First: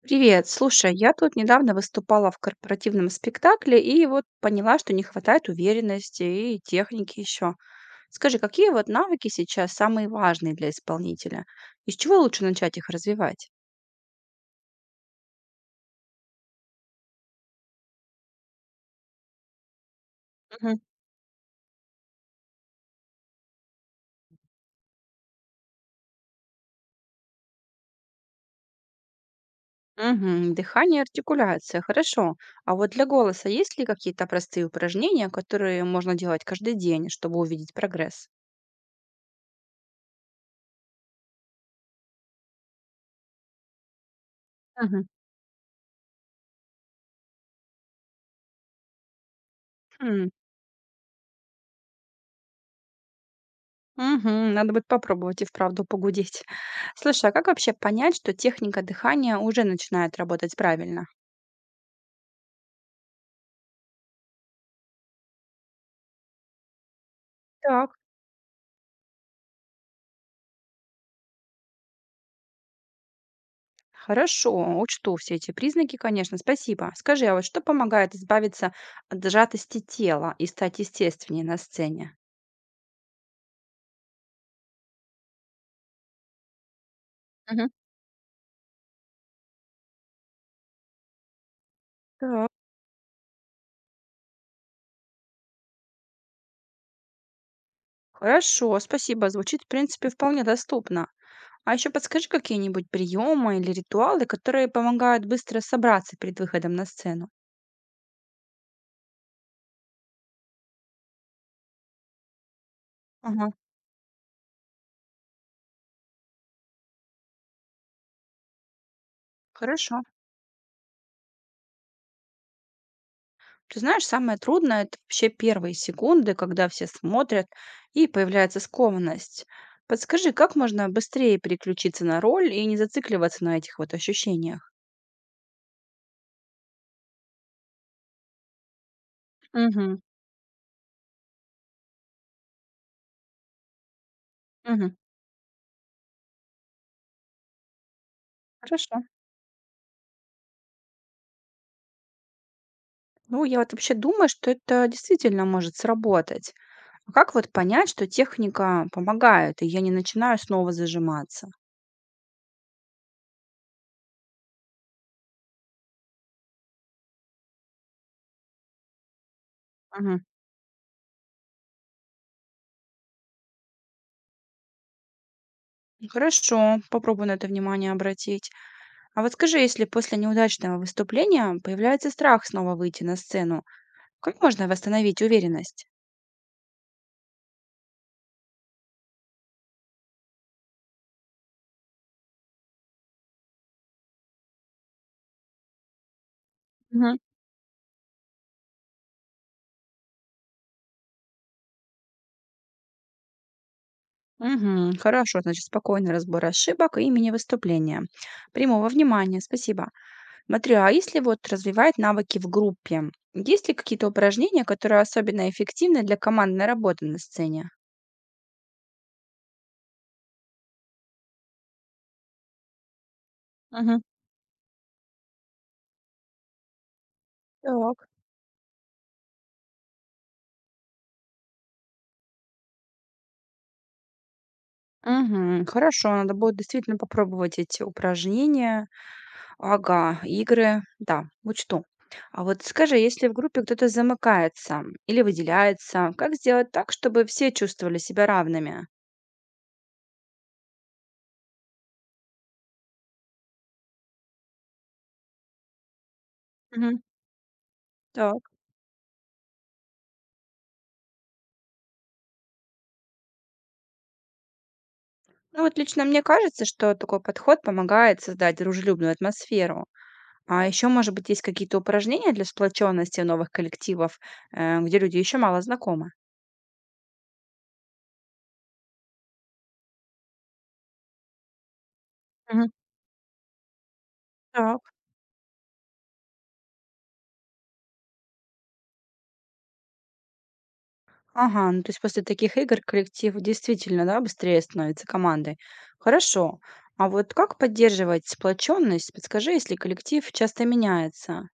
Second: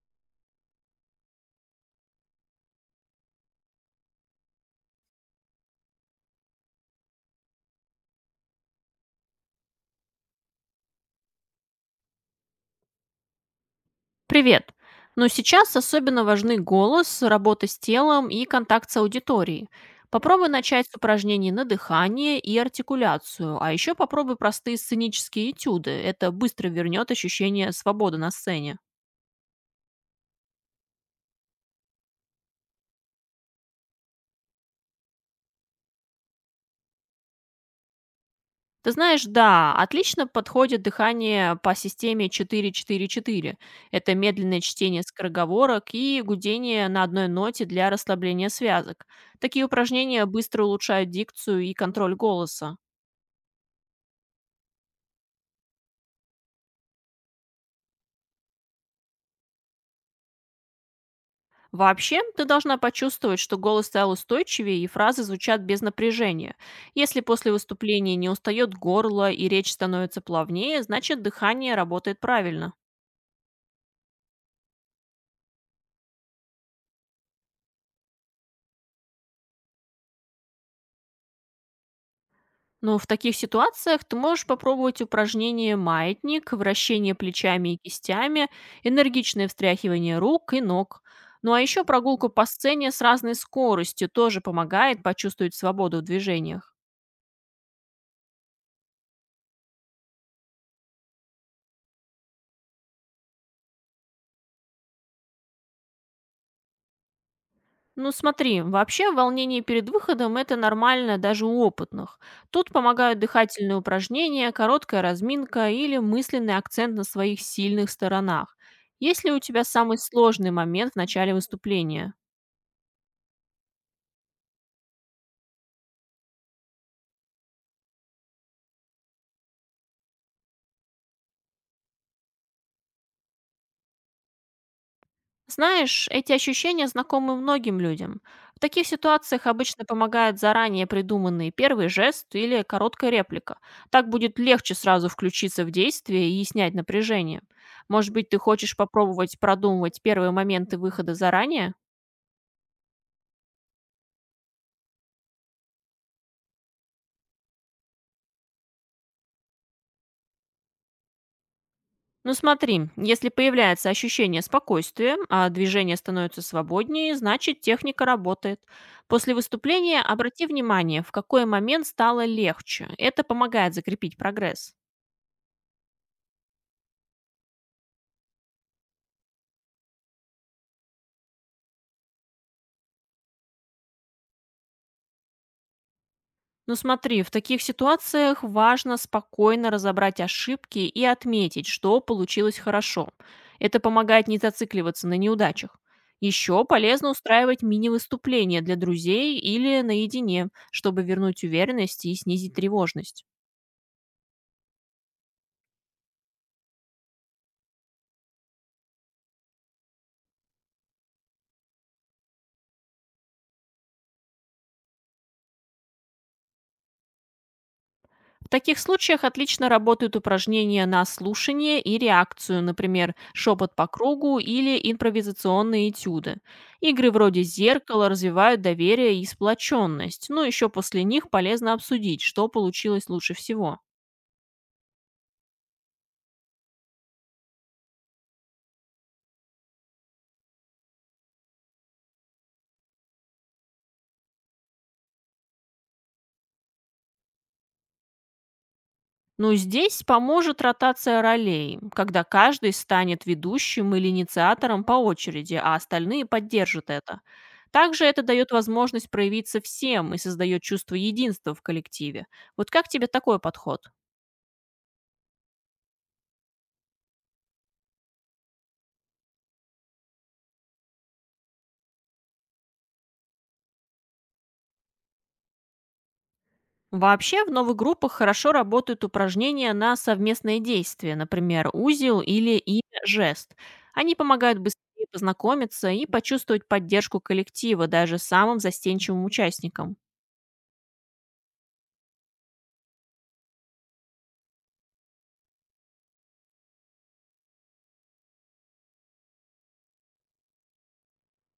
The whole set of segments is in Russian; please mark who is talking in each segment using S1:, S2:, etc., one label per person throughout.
S1: Привет, слушай, я тут недавно выступала в корпоративном спектакле и вот поняла, что не хватает уверенности и техники еще. Скажи, какие вот навыки сейчас самые важные для исполнителя? Из чего лучше начать их развивать?
S2: Привет! Но сейчас особенно важны голос, работа с телом и контакт с аудиторией. Попробуй
S1: Мгм.
S2: начать с упражнений на дыхание и артикуляцию, а еще попробуй простые сценические этюды. Это быстро вернет ощущение свободы на сцене.
S1: Угу, дыхание, артикуляция, хорошо. А вот для голоса есть ли какие-то простые упражнения, которые можно делать каждый день, чтобы увидеть прогресс?
S2: Ты знаешь, да, отлично подходит дыхание по системе 4-4-4. Это медленное чтение
S1: Мгм.
S2: скороговорок и гудение на одной ноте для расслабления связок. Такие упражнения
S1: М,
S2: быстро улучшают дикцию и контроль голоса.
S1: мгм. Надо будет попробовать и вправду погудеть. Слушай, а как вообще понять, что техника дыхания уже начинает работать правильно?
S2: Вообще, ты должна почувствовать, что голос стал устойчивее и фразы звучат без напряжения. Если после
S1: Так,
S2: выступления не устает горло и речь становится плавнее, значит дыхание работает правильно.
S1: хорошо, учту все эти признаки, конечно, спасибо. Скажи, а вот что помогает избавиться от сжатости тела и стать естественнее на сцене?
S2: Но в таких ситуациях ты можешь попробовать упражнение маятник, вращение
S1: Мгм.
S2: плечами и кистями, энергичное встряхивание рук и ног. Ну а еще прогулку по
S1: Так,
S2: сцене с разной скоростью тоже помогает почувствовать свободу в движениях.
S1: хорошо, спасибо. Звучит, в принципе, вполне доступно. А еще подскажи какие-нибудь приемы или ритуалы, которые помогают быстро собраться перед выходом на сцену.
S2: Ну смотри, вообще волнение перед выходом — это нормально даже у опытных. Тут помогают
S1: Ага,
S2: дыхательные упражнения, короткая разминка или мысленный акцент на своих сильных сторонах. Если у тебя самый
S1: хорошо.
S2: сложный момент в начале выступления?
S1: Ты знаешь, самое трудное — это вообще первые секунды, когда все смотрят и появляется скованность. Подскажи, как можно быстрее переключиться на роль и не зацикливаться на этих вот ощущениях?
S2: Знаешь, эти ощущения знакомы многим людям. В таких ситуациях обычно
S1: Мгм.
S2: помогает заранее придуманный первый жест или короткая реплика. Так будет легче
S1: Мгм.
S2: сразу включиться в действие и снять напряжение. Может быть, ты хочешь
S1: Хорошо.
S2: попробовать продумывать первые моменты выхода заранее?
S1: Ну, я вот вообще думаю, что это действительно может сработать. А как вот понять, что техника помогает, и я не начинаю снова зажиматься?
S2: Ну смотри, если появляется ощущение спокойствия, а движение становится свободнее, значит техника работает. После выступления
S1: Мгм.
S2: обрати внимание, в какой момент стало легче. Это помогает закрепить прогресс.
S1: Хорошо, попробую на это внимание обратить. А вот скажи, если после неудачного выступления появляется страх снова выйти на сцену, как можно восстановить уверенность?
S2: Ну смотри, в таких ситуациях важно спокойно разобрать ошибки и отметить, что получилось хорошо. Это помогает не зацикливаться на неудачах. Еще полезно
S1: Мгм.
S2: устраивать мини-выступления для друзей или наедине, чтобы вернуть уверенность и снизить тревожность.
S1: Мгм. Хорошо, значит, спокойный разбор ошибок и мини-выступления. Прямого внимания, спасибо. Смотрю, а если вот развивать навыки в группе, есть ли какие-то упражнения, которые особенно эффективны для командной работы на сцене?
S2: В таких случаях отлично работают упражнения на слушание и реакцию, например, шепот по
S1: Мгм.
S2: кругу или импровизационные этюды. Игры вроде
S1: Так.
S2: зеркала развивают доверие и сплоченность, но еще после них полезно обсудить, что получилось лучше всего.
S1: Мгм. Хорошо, надо будет действительно попробовать эти упражнения. Ага, игры, да, учту. А вот скажи, если в группе кто-то замыкается или выделяется, как сделать так, чтобы все чувствовали себя равными?
S2: Но здесь поможет ротация ролей, когда каждый станет ведущим или инициатором по очереди, а остальные поддержат
S1: Мгм.
S2: это. Также это дает
S1: Так.
S2: возможность проявиться всем и создает чувство единства в коллективе. Вот как тебе такой подход?
S1: Ну вот лично мне кажется, что такой подход помогает создать дружелюбную атмосферу. А еще, может быть, есть какие-то упражнения для сплоченности новых коллективов, где люди еще мало знакомы.
S2: Вообще в новых группах хорошо работают упражнения на совместные действия, например, узел или
S1: Мгм.
S2: имя жест. Они помогают
S1: Так.
S2: быстрее познакомиться и почувствовать поддержку коллектива даже самым застенчивым участникам.
S1: Ага, ну то есть после таких игр коллектив действительно, да, быстрее становится командой. Хорошо. А вот как поддерживать сплоченность? Подскажи, если коллектив часто меняется.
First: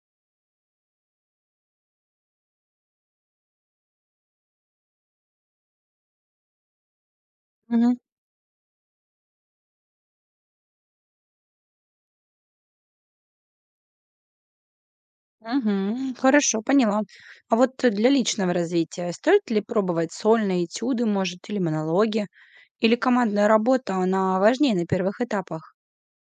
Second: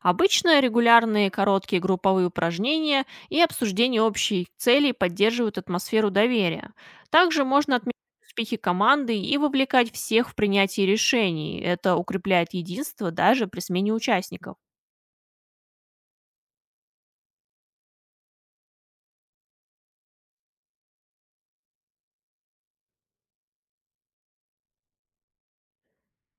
S2: Обычно регулярные короткие групповые упражнения и обсуждение общей цели поддерживают атмосферу доверия. Также можно отмечать
S1: Мгм.
S2: успехи команды и вовлекать всех в принятие решений. Это укрепляет единство даже при смене участников.
S1: Угу, хорошо, поняла. А вот для личного развития стоит ли пробовать сольные этюды, может, или монологи? Или командная работа, она важнее на первых этапах?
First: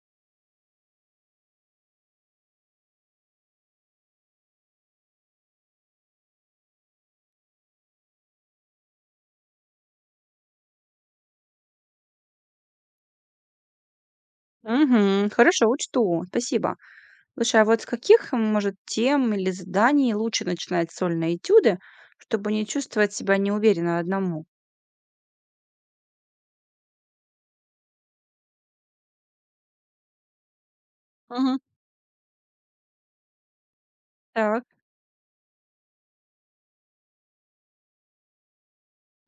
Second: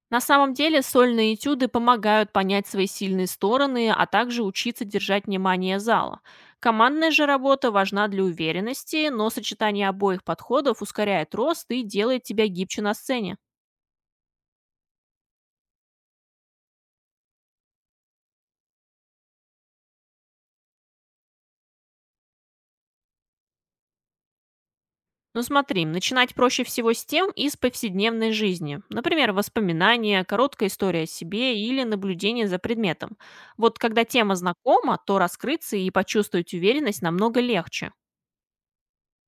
S2: На самом деле сольные этюды помогают понять свои сильные стороны, а также учиться держать внимание зала. Командная же работа важна для уверенности, но сочетание обоих подходов ускоряет рост и делает тебя гибче на сцене.
S1: Угу, хорошо, учту. Спасибо. Слушай, а вот с каких, м, может, тем или заданий лучше начинать сольные этюды, чтобы не чувствовать себя неуверенно одному?
S2: Ну смотри, начинать проще всего с тем из повседневной жизни. Например, воспоминания, короткая история о
S1: Мгм.
S2: себе или наблюдение за предметом. Вот когда тема
S1: Так.
S2: знакома, то раскрыться и почувствовать уверенность намного легче.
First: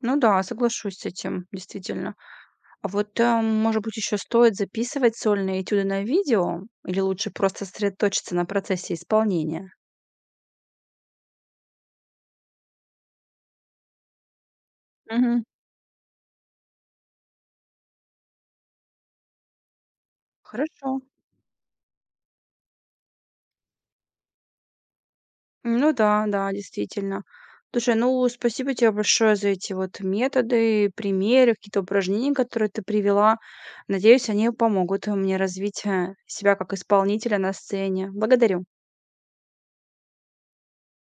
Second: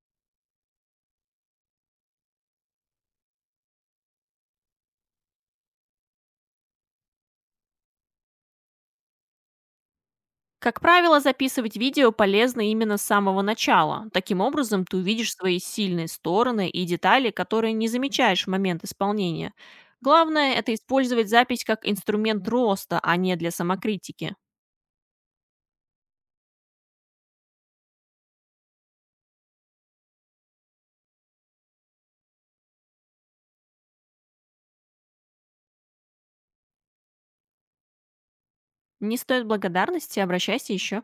S1: Ну да, соглашусь с этим, действительно. А вот, может быть, еще стоит записывать сольные этюды на видео или лучше просто сосредоточиться на процессе исполнения?
S2: Как правило, записывать видео полезно именно с самого начала. Таким образом, ты увидишь
S1: Мгм.
S2: свои сильные стороны и детали, которые не замечаешь в момент исполнения. Главное — это
S1: Хорошо.
S2: использовать запись как инструмент роста, а не для самокритики.
S1: Ну да, да, действительно. Слушай, ну спасибо тебе большое за эти вот методы, примеры, какие-то упражнения, которые ты привела. Надеюсь, они помогут мне развить себя как исполнителя на сцене. Благодарю.
S2: Не стоит благодарности, обращайся еще.